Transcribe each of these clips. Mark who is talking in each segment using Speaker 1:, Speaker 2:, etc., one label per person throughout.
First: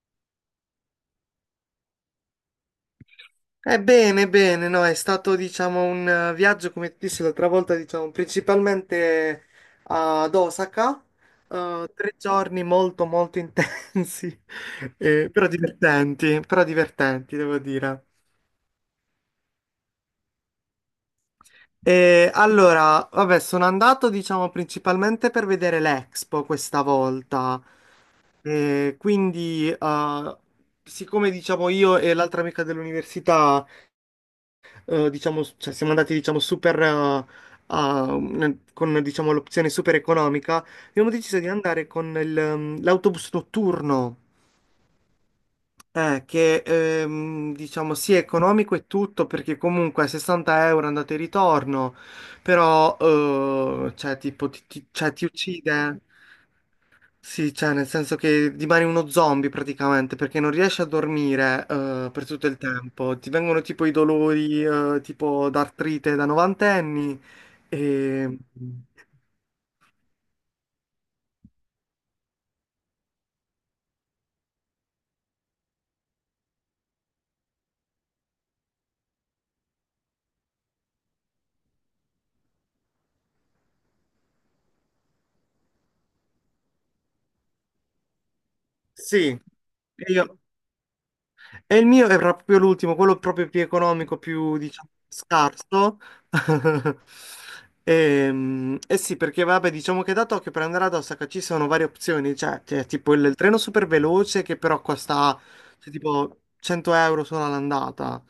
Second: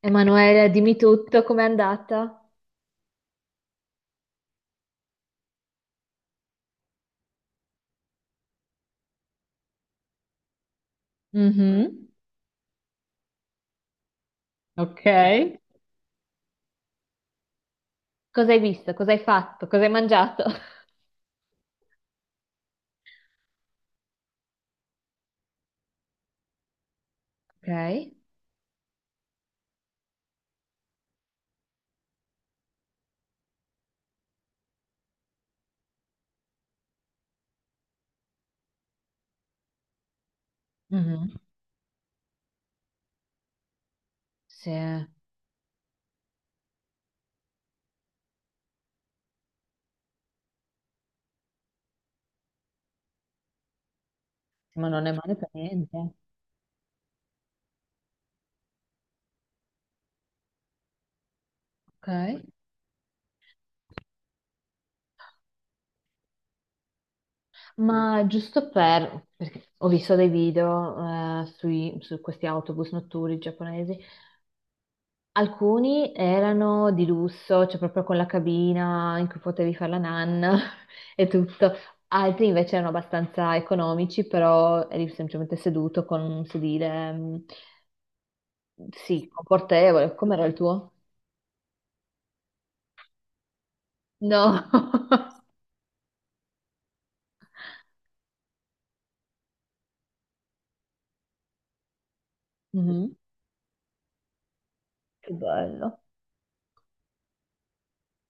Speaker 1: Emanuele, dimmi tutto, com'è andata?
Speaker 2: Bene, bene, no, è stato diciamo un viaggio, come ti dissi l'altra volta, diciamo, principalmente ad Osaka,
Speaker 1: Mhm.
Speaker 2: tre giorni molto molto intensi,
Speaker 1: Ok.
Speaker 2: però divertenti, devo dire.
Speaker 1: Cosa hai visto? Cosa hai fatto? Cosa hai mangiato?
Speaker 2: E allora, vabbè, sono andato diciamo principalmente per vedere l'Expo questa volta.
Speaker 1: Ok.
Speaker 2: Quindi, siccome diciamo io e l'altra amica dell'università diciamo, cioè siamo andati, diciamo, super, a- con, diciamo, l'opzione super economica, abbiamo deciso
Speaker 1: Mhm.
Speaker 2: di andare con l'autobus notturno,
Speaker 1: Sì, ma
Speaker 2: che, diciamo, sì, è economico e tutto, perché comunque 60 € andate e ritorno, però, cioè, tipo,
Speaker 1: non è
Speaker 2: cioè, ti
Speaker 1: male per
Speaker 2: uccide.
Speaker 1: niente.
Speaker 2: Sì, cioè, nel senso che rimani uno zombie praticamente perché non riesci a dormire per
Speaker 1: Ok.
Speaker 2: tutto il tempo. Ti vengono tipo i dolori tipo d'artrite da novantenni.
Speaker 1: Ma
Speaker 2: E...
Speaker 1: giusto per, perché ho visto dei video sui- su questi autobus notturni giapponesi. Alcuni erano di lusso, cioè proprio con la cabina in cui potevi fare la nanna e tutto. Altri invece erano abbastanza economici, però eri semplicemente seduto con un sedile, mm, sì,
Speaker 2: Sì. E
Speaker 1: confortevole.
Speaker 2: io.
Speaker 1: Com'era il tuo?
Speaker 2: E il mio era proprio l'ultimo, quello proprio più economico, più,
Speaker 1: No.
Speaker 2: diciamo, scarso. E, sì, perché vabbè, diciamo che da Tokyo per andare ad Osaka ci sono varie opzioni, cioè c'è
Speaker 1: Mhm.
Speaker 2: tipo il treno super veloce che però
Speaker 1: Che
Speaker 2: costa cioè,
Speaker 1: bello.
Speaker 2: tipo 100 € solo all'andata.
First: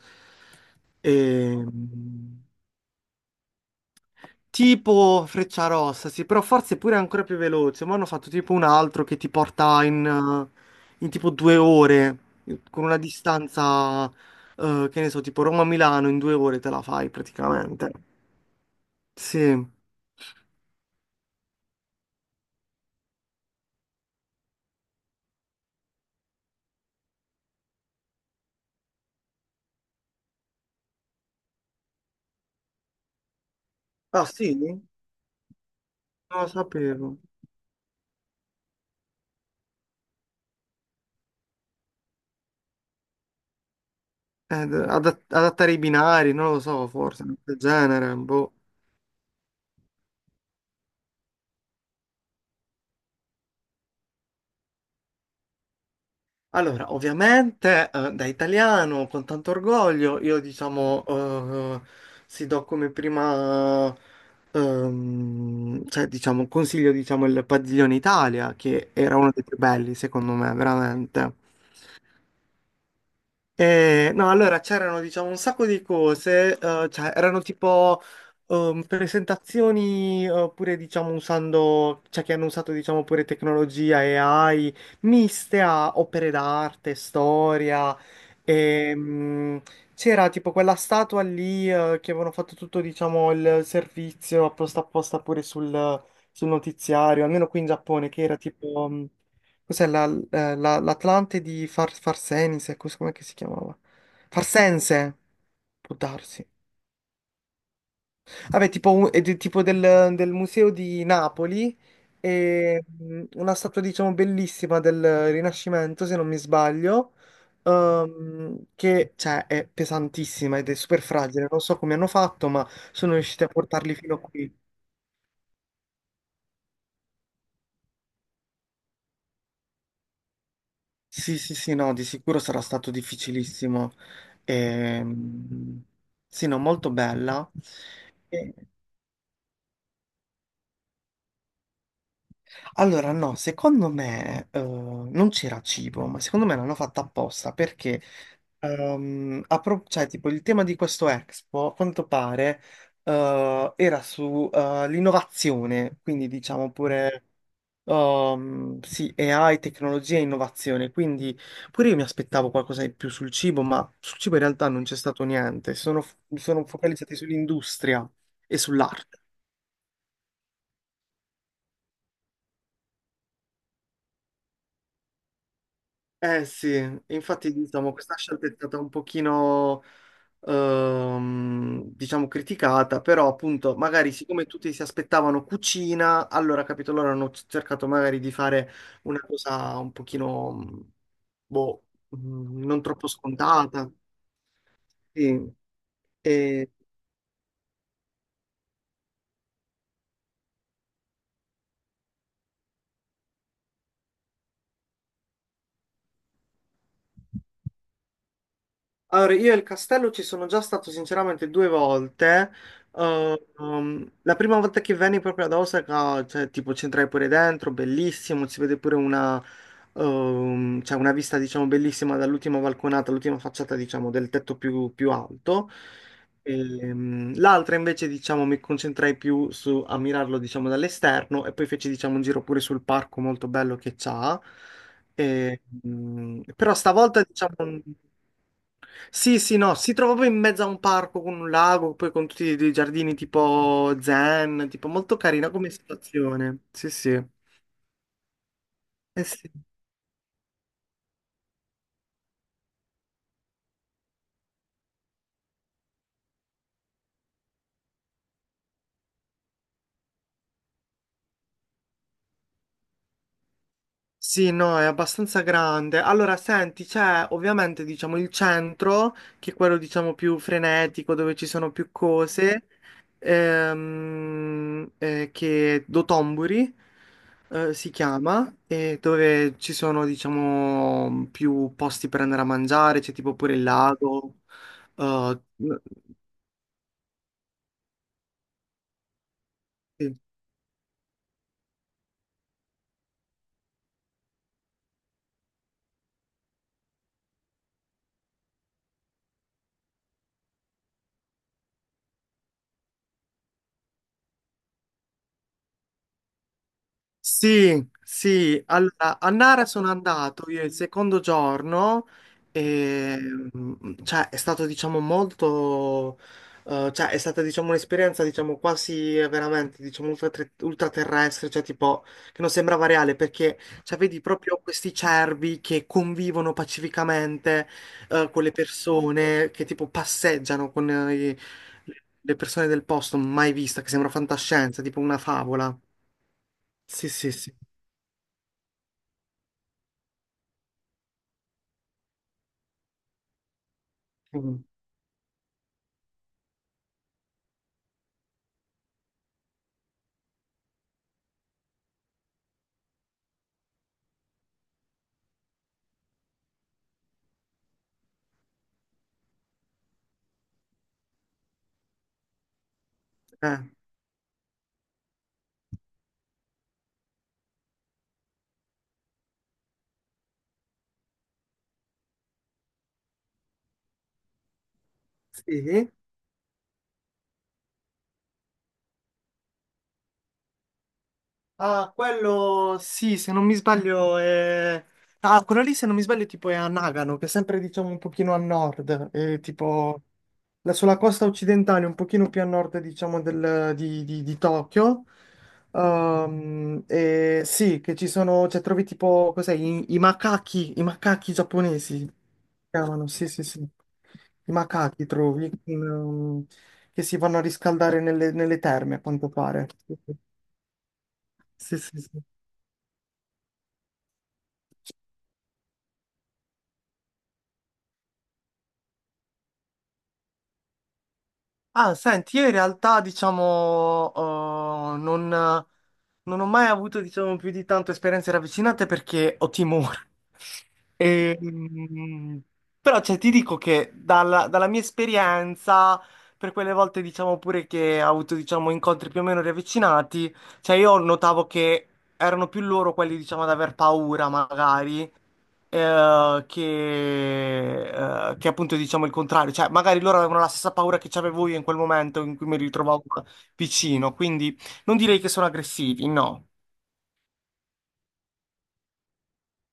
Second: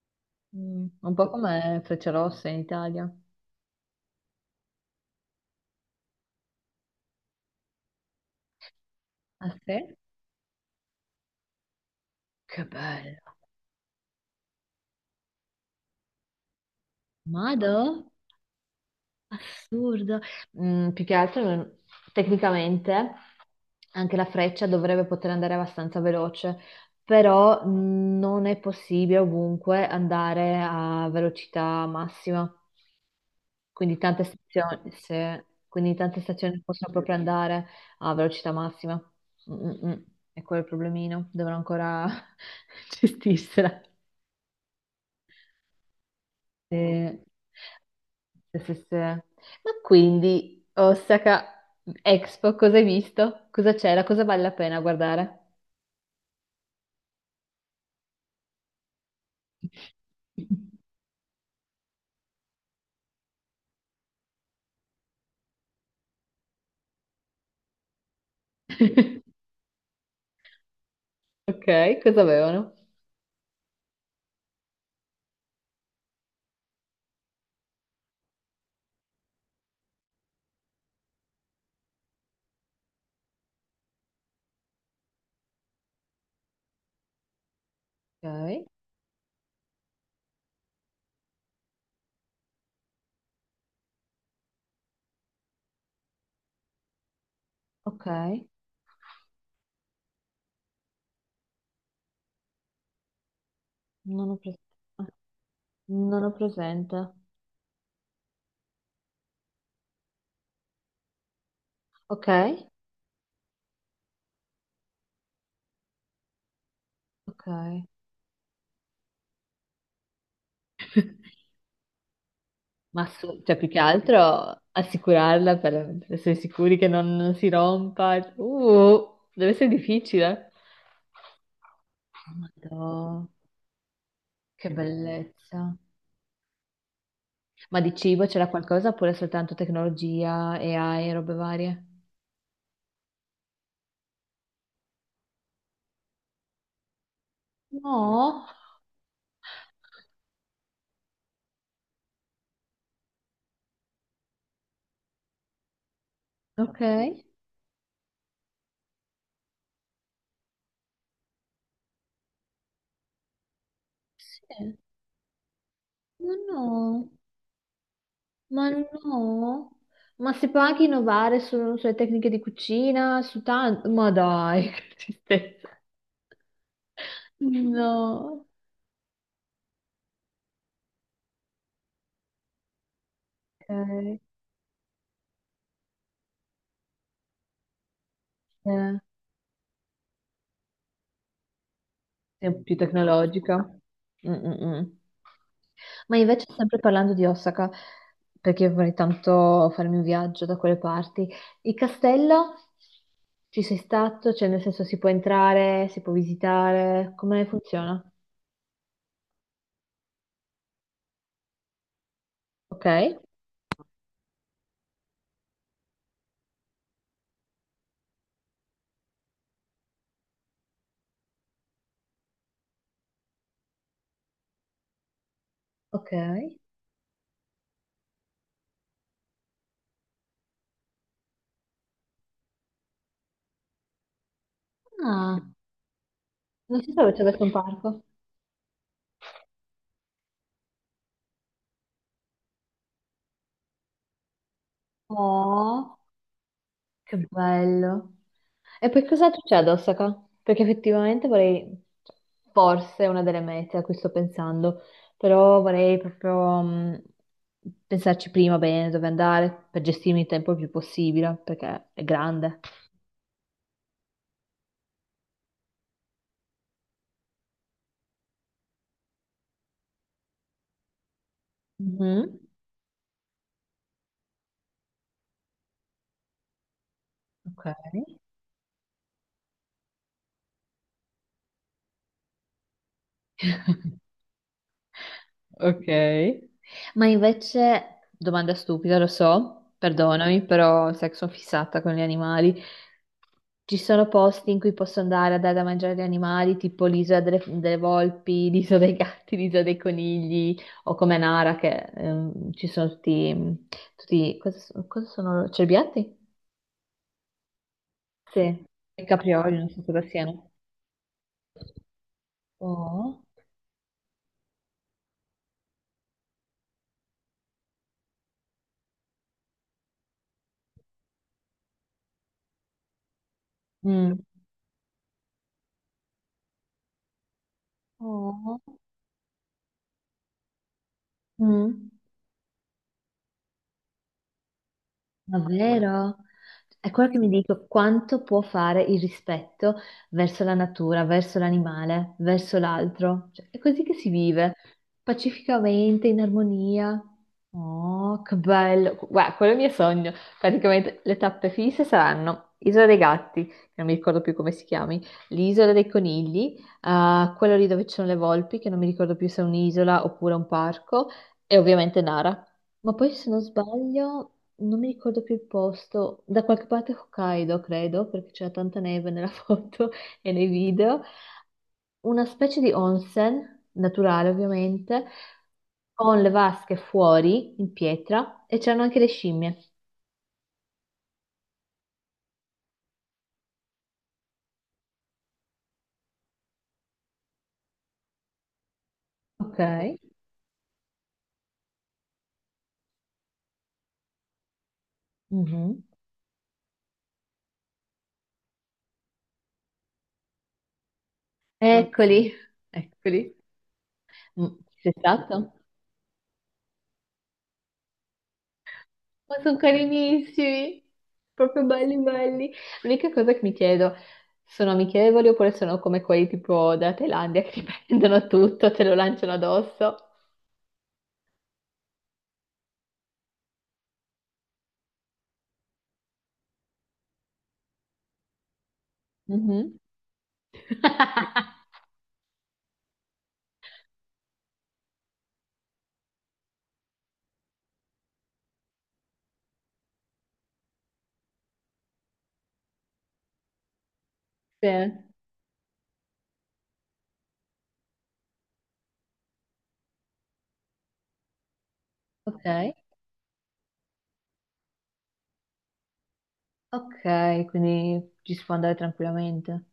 Speaker 1: Mm, un
Speaker 2: E,
Speaker 1: po' come Frecciarossa in Italia.
Speaker 2: Tipo Freccia Rossa, sì, però forse pure ancora più veloce. Ma hanno fatto tipo un altro che ti
Speaker 1: Ah
Speaker 2: porta
Speaker 1: sì?
Speaker 2: in tipo due ore,
Speaker 1: Che
Speaker 2: con una
Speaker 1: bello.
Speaker 2: distanza, che ne so, tipo Roma-Milano, in due ore te la fai praticamente.
Speaker 1: Mado?
Speaker 2: Sì.
Speaker 1: Assurdo. Mm, più che altro, non- tecnicamente, anche la freccia dovrebbe poter andare abbastanza veloce, però mm, non è possibile ovunque andare a velocità massima. Quindi tante
Speaker 2: Ah, sì? Non
Speaker 1: stazioni, se- quindi tante
Speaker 2: lo
Speaker 1: stazioni possono proprio
Speaker 2: sapevo.
Speaker 1: andare a velocità massima. Mm, mm, mm. E quello è il problemino, dovrò ancora gestirsela.
Speaker 2: Adattare i binari, non lo so,
Speaker 1: Sì,
Speaker 2: forse, del genere, boh.
Speaker 1: sì, sì, sì. Ma quindi, Osaka Expo, cosa hai visto? Cosa c'era? Cosa vale la pena guardare?
Speaker 2: Allora, ovviamente, da italiano, con tanto orgoglio, io diciamo, si do come prima, cioè, diciamo, consiglio, diciamo, il Padiglione Italia, che era uno dei più belli, secondo me, veramente.
Speaker 1: Ok, cosa avevano?
Speaker 2: No, allora c'erano diciamo un sacco di cose, cioè erano tipo presentazioni pure diciamo usando, cioè che hanno usato diciamo pure tecnologia e AI miste a opere d'arte, storia,
Speaker 1: Ok,
Speaker 2: ehm, c'era tipo quella statua lì che avevano fatto tutto diciamo il servizio apposta apposta pure sul notiziario, almeno qui in
Speaker 1: ok,
Speaker 2: Giappone che era tipo. Cos'è l'Atlante di Farsenise? Com'è che si chiamava?
Speaker 1: non ho pres- ah,
Speaker 2: Farsense? Può
Speaker 1: non ho
Speaker 2: darsi.
Speaker 1: presente.
Speaker 2: Vabbè, tipo, tipo del museo di Napoli,
Speaker 1: Ok,
Speaker 2: e una statua, diciamo, bellissima del Rinascimento, se non mi sbaglio,
Speaker 1: ok.
Speaker 2: che, cioè, è pesantissima ed è super fragile. Non so come hanno fatto, ma
Speaker 1: Ma
Speaker 2: sono
Speaker 1: su-
Speaker 2: riusciti a
Speaker 1: cioè, più che
Speaker 2: portarli fino a qui.
Speaker 1: altro assicurarla per essere sicuri che non si rompa. Deve essere difficile.
Speaker 2: Sì, sì, sì, no, di
Speaker 1: Oh,
Speaker 2: sicuro sarà stato
Speaker 1: Madonna.
Speaker 2: difficilissimo.
Speaker 1: Che bellezza.
Speaker 2: Ehm, sì, no, molto bella.
Speaker 1: Ma di cibo c'era
Speaker 2: E-
Speaker 1: qualcosa oppure soltanto tecnologia, AI e robe varie?
Speaker 2: allora, no, secondo me non c'era cibo, ma secondo me l'hanno fatta apposta perché,
Speaker 1: No,
Speaker 2: cioè, tipo, il tema di questo Expo, a quanto pare, era sull'innovazione, quindi diciamo
Speaker 1: ok.
Speaker 2: pure. Sì, AI, tecnologia e innovazione, quindi pure io mi aspettavo qualcosa di più sul cibo, ma sul cibo in realtà
Speaker 1: Sì.
Speaker 2: non c'è stato niente, sono,
Speaker 1: Ma no,
Speaker 2: sono focalizzati sull'industria e
Speaker 1: ma
Speaker 2: sull'arte.
Speaker 1: no. Ma si può anche innovare su- sulle tecniche di cucina, su tanto. Ma dai, che tristezza.
Speaker 2: Eh sì, infatti diciamo questa
Speaker 1: No.
Speaker 2: scelta è stata un pochino, diciamo, criticata, però appunto magari
Speaker 1: Ok.
Speaker 2: siccome tutti si aspettavano cucina, allora capito, loro hanno cercato magari di fare
Speaker 1: Eh.
Speaker 2: una cosa un pochino, boh,
Speaker 1: Sì, più
Speaker 2: non troppo
Speaker 1: tecnologica.
Speaker 2: scontata.
Speaker 1: Mm, mm, mm.
Speaker 2: Sì,
Speaker 1: Ma invece,
Speaker 2: e
Speaker 1: sempre parlando di Osaka, perché io vorrei tanto farmi un viaggio da quelle parti, il castello ci sei stato? Cioè, nel senso, si può entrare, si può visitare, come funziona?
Speaker 2: Allora, io e il castello ci sono già stato sinceramente due volte.
Speaker 1: Ok,
Speaker 2: La prima volta che venni proprio ad Osaka, cioè, tipo, ci entrai pure dentro, bellissimo, si vede pure una vista, diciamo, bellissima dall'ultima balconata, l'ultima facciata, diciamo, del tetto più alto.
Speaker 1: ok.
Speaker 2: L'altra invece, diciamo, mi concentrai più su a mirarlo, diciamo, dall'esterno e poi feci, diciamo, un giro pure sul parco molto bello che c'ha.
Speaker 1: Ah,
Speaker 2: Però
Speaker 1: non si sapevo ci
Speaker 2: stavolta,
Speaker 1: avesse un
Speaker 2: diciamo.
Speaker 1: parco.
Speaker 2: Sì, sì, no, si trova proprio in mezzo a un parco con un lago, poi con tutti i giardini tipo zen, tipo molto carina come
Speaker 1: Oh.
Speaker 2: situazione. Sì,
Speaker 1: Che
Speaker 2: sì.
Speaker 1: bello. E poi
Speaker 2: Eh
Speaker 1: cosa
Speaker 2: sì.
Speaker 1: c'è ad Osaka? Perché effettivamente vorrei, cioè, forse è una delle mete a cui sto pensando, però vorrei proprio pensarci prima bene dove andare per gestirmi il tempo il più possibile, perché è grande.
Speaker 2: Sì, no, è abbastanza grande. Allora, senti, c'è ovviamente, diciamo, il centro, che è quello, diciamo, più frenetico, dove ci sono più
Speaker 1: Mhm.
Speaker 2: cose, che è Dotomburi,
Speaker 1: Ok.
Speaker 2: si chiama, e dove ci sono, diciamo, più posti per andare a mangiare, c'è tipo pure il lago. Eh,
Speaker 1: Ok. Ma invece, domanda stupida, lo so,
Speaker 2: sì.
Speaker 1: perdonami, però sai che sono fissata con gli animali. Ci sono posti in cui posso andare a dare da mangiare agli animali, tipo l'isola delle, delle volpi, l'isola dei gatti, l'isola dei conigli, o come Nara, che ci sono tutti, tutti cosa, so- cosa sono? Cerbiatti?
Speaker 2: Sì,
Speaker 1: Sì,
Speaker 2: sì,
Speaker 1: i
Speaker 2: allora a
Speaker 1: caprioli,
Speaker 2: Nara
Speaker 1: non so
Speaker 2: sono
Speaker 1: cosa
Speaker 2: andato
Speaker 1: siano.
Speaker 2: io il secondo giorno e
Speaker 1: Oh.
Speaker 2: cioè, è stato diciamo molto, cioè, è stata diciamo un'esperienza diciamo quasi veramente diciamo ultraterrestre, cioè tipo che non sembrava reale perché cioè,
Speaker 1: Mm.
Speaker 2: vedi proprio questi cervi che convivono pacificamente con le
Speaker 1: Oh.
Speaker 2: persone, che tipo passeggiano con
Speaker 1: Mm.
Speaker 2: le persone del posto, mai vista, che sembra fantascienza, tipo una favola.
Speaker 1: Davvero? È quello
Speaker 2: Sì,
Speaker 1: che mi
Speaker 2: sì, sì.
Speaker 1: dico, quanto può fare il rispetto verso la natura, verso l'animale, verso l'altro? Cioè, è così che si vive,
Speaker 2: Mm.
Speaker 1: pacificamente, in armonia. Oh, che bello! Guarda, quello è il mio sogno. Praticamente le tappe fisse saranno Isola dei Gatti, che non mi ricordo più come si chiami, l'Isola dei Conigli, quello lì dove ci sono le volpi, che non mi ricordo più se è un'isola oppure un parco, e ovviamente Nara. Ma poi se non
Speaker 2: Ah,
Speaker 1: sbaglio non mi ricordo più il posto, da qualche parte Hokkaido, credo, perché c'era tanta neve nella foto e nei video, una specie di onsen, naturale ovviamente,
Speaker 2: sì?
Speaker 1: con le vasche fuori in pietra e c'erano anche le scimmie.
Speaker 2: Ah, quello sì, se non mi sbaglio è. Ah, quello lì se non mi sbaglio tipo è a Nagano, che è sempre diciamo un pochino a nord, è
Speaker 1: Ok.
Speaker 2: tipo sulla costa occidentale, un pochino più a nord diciamo di Tokyo.
Speaker 1: Mhm.
Speaker 2: E sì, che ci sono, cioè trovi tipo, cos'è, i macachi
Speaker 1: Ok.
Speaker 2: giapponesi, si
Speaker 1: Eccoli,
Speaker 2: chiamano, sì
Speaker 1: eccoli.
Speaker 2: sì sì, i
Speaker 1: Mm, sei
Speaker 2: macachi trovi,
Speaker 1: stato?
Speaker 2: che si vanno a riscaldare nelle terme a quanto
Speaker 1: Ma sono
Speaker 2: pare. Sì,
Speaker 1: carinissimi, proprio
Speaker 2: sì, sì.
Speaker 1: belli
Speaker 2: Sì, sì.
Speaker 1: belli. L'unica cosa che mi chiedo, sono amichevoli oppure sono come quelli tipo della Thailandia che ti prendono tutto, te lo lanciano addosso?
Speaker 2: Ah, senti, io in realtà, diciamo, non, ho mai avuto, diciamo, più di tanto esperienze ravvicinate perché ho
Speaker 1: Mhm.
Speaker 2: timore. E, mm, però, cioè, ti dico che dalla mia esperienza, per quelle volte, diciamo, pure che ho avuto, diciamo, incontri più o meno ravvicinati, cioè, io notavo che erano più loro quelli, diciamo, ad aver paura,
Speaker 1: Sì.
Speaker 2: magari, eh, che, che appunto diciamo il contrario, cioè magari loro avevano la stessa paura che c'avevo io in quel momento in cui mi
Speaker 1: Ok,
Speaker 2: ritrovavo vicino, quindi non direi che sono aggressivi, no.
Speaker 1: ok, quindi ci si può andare tranquillamente.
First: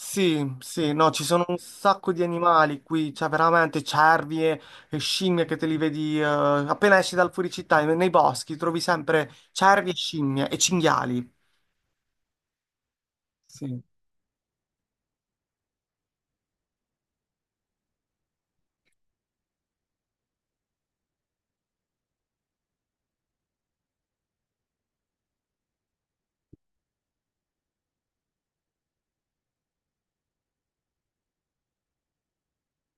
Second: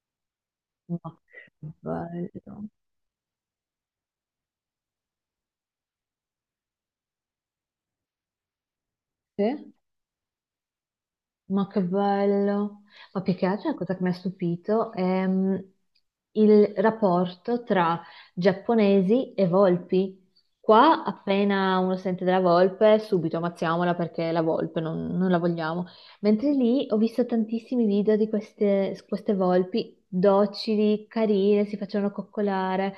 Speaker 2: Sì, sì, no,
Speaker 1: Ma
Speaker 2: ci sono un
Speaker 1: che
Speaker 2: sacco di
Speaker 1: bello.
Speaker 2: animali qui, cioè veramente cervi e scimmie che te li vedi appena esci dal fuoricittà, nei boschi trovi sempre
Speaker 1: Sì?
Speaker 2: cervi e scimmie e cinghiali.
Speaker 1: Ma che bello! Ma più che altro la
Speaker 2: Sì.
Speaker 1: cosa che mi ha stupito è mm, il rapporto tra giapponesi e volpi. Qua appena uno sente della volpe, subito ammazziamola perché è la volpe, non, non la vogliamo. Mentre lì ho visto tantissimi video di queste, queste volpi docili, carine, si facevano coccolare.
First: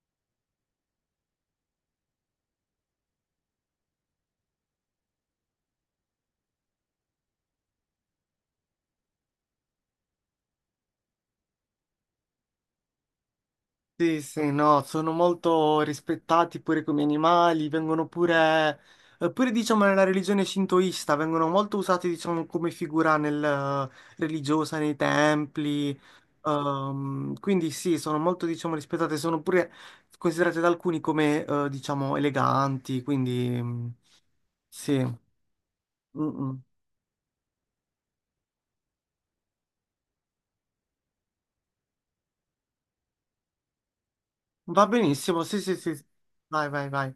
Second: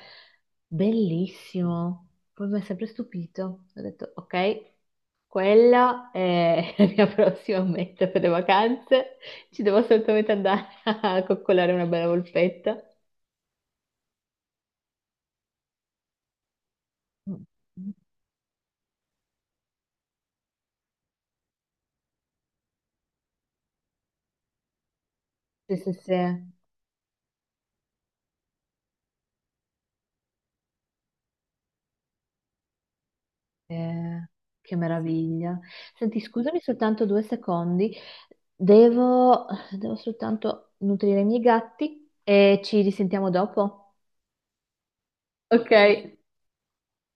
Speaker 1: Bellissimo! Poi mi ha sempre stupito. Ho detto, ok. Quella è la mia prossima meta per le vacanze. Ci devo assolutamente andare a coccolare una bella volpetta.
Speaker 2: Sì, sì, no, sono molto rispettati pure come animali, vengono pure diciamo nella religione shintoista, vengono molto usati diciamo come figura religiosa nei
Speaker 1: Sì, sì,
Speaker 2: templi.
Speaker 1: sì.
Speaker 2: Quindi sì, sono molto diciamo rispettate, sono pure considerate da alcuni come diciamo eleganti, quindi
Speaker 1: Eh, che
Speaker 2: sì,
Speaker 1: meraviglia. Senti,
Speaker 2: Mm,
Speaker 1: scusami
Speaker 2: mm.
Speaker 1: soltanto due secondi. Devo, devo soltanto nutrire i miei gatti e ci risentiamo dopo.
Speaker 2: Va benissimo, sì,
Speaker 1: Ok.
Speaker 2: sì, sì, vai, vai, vai.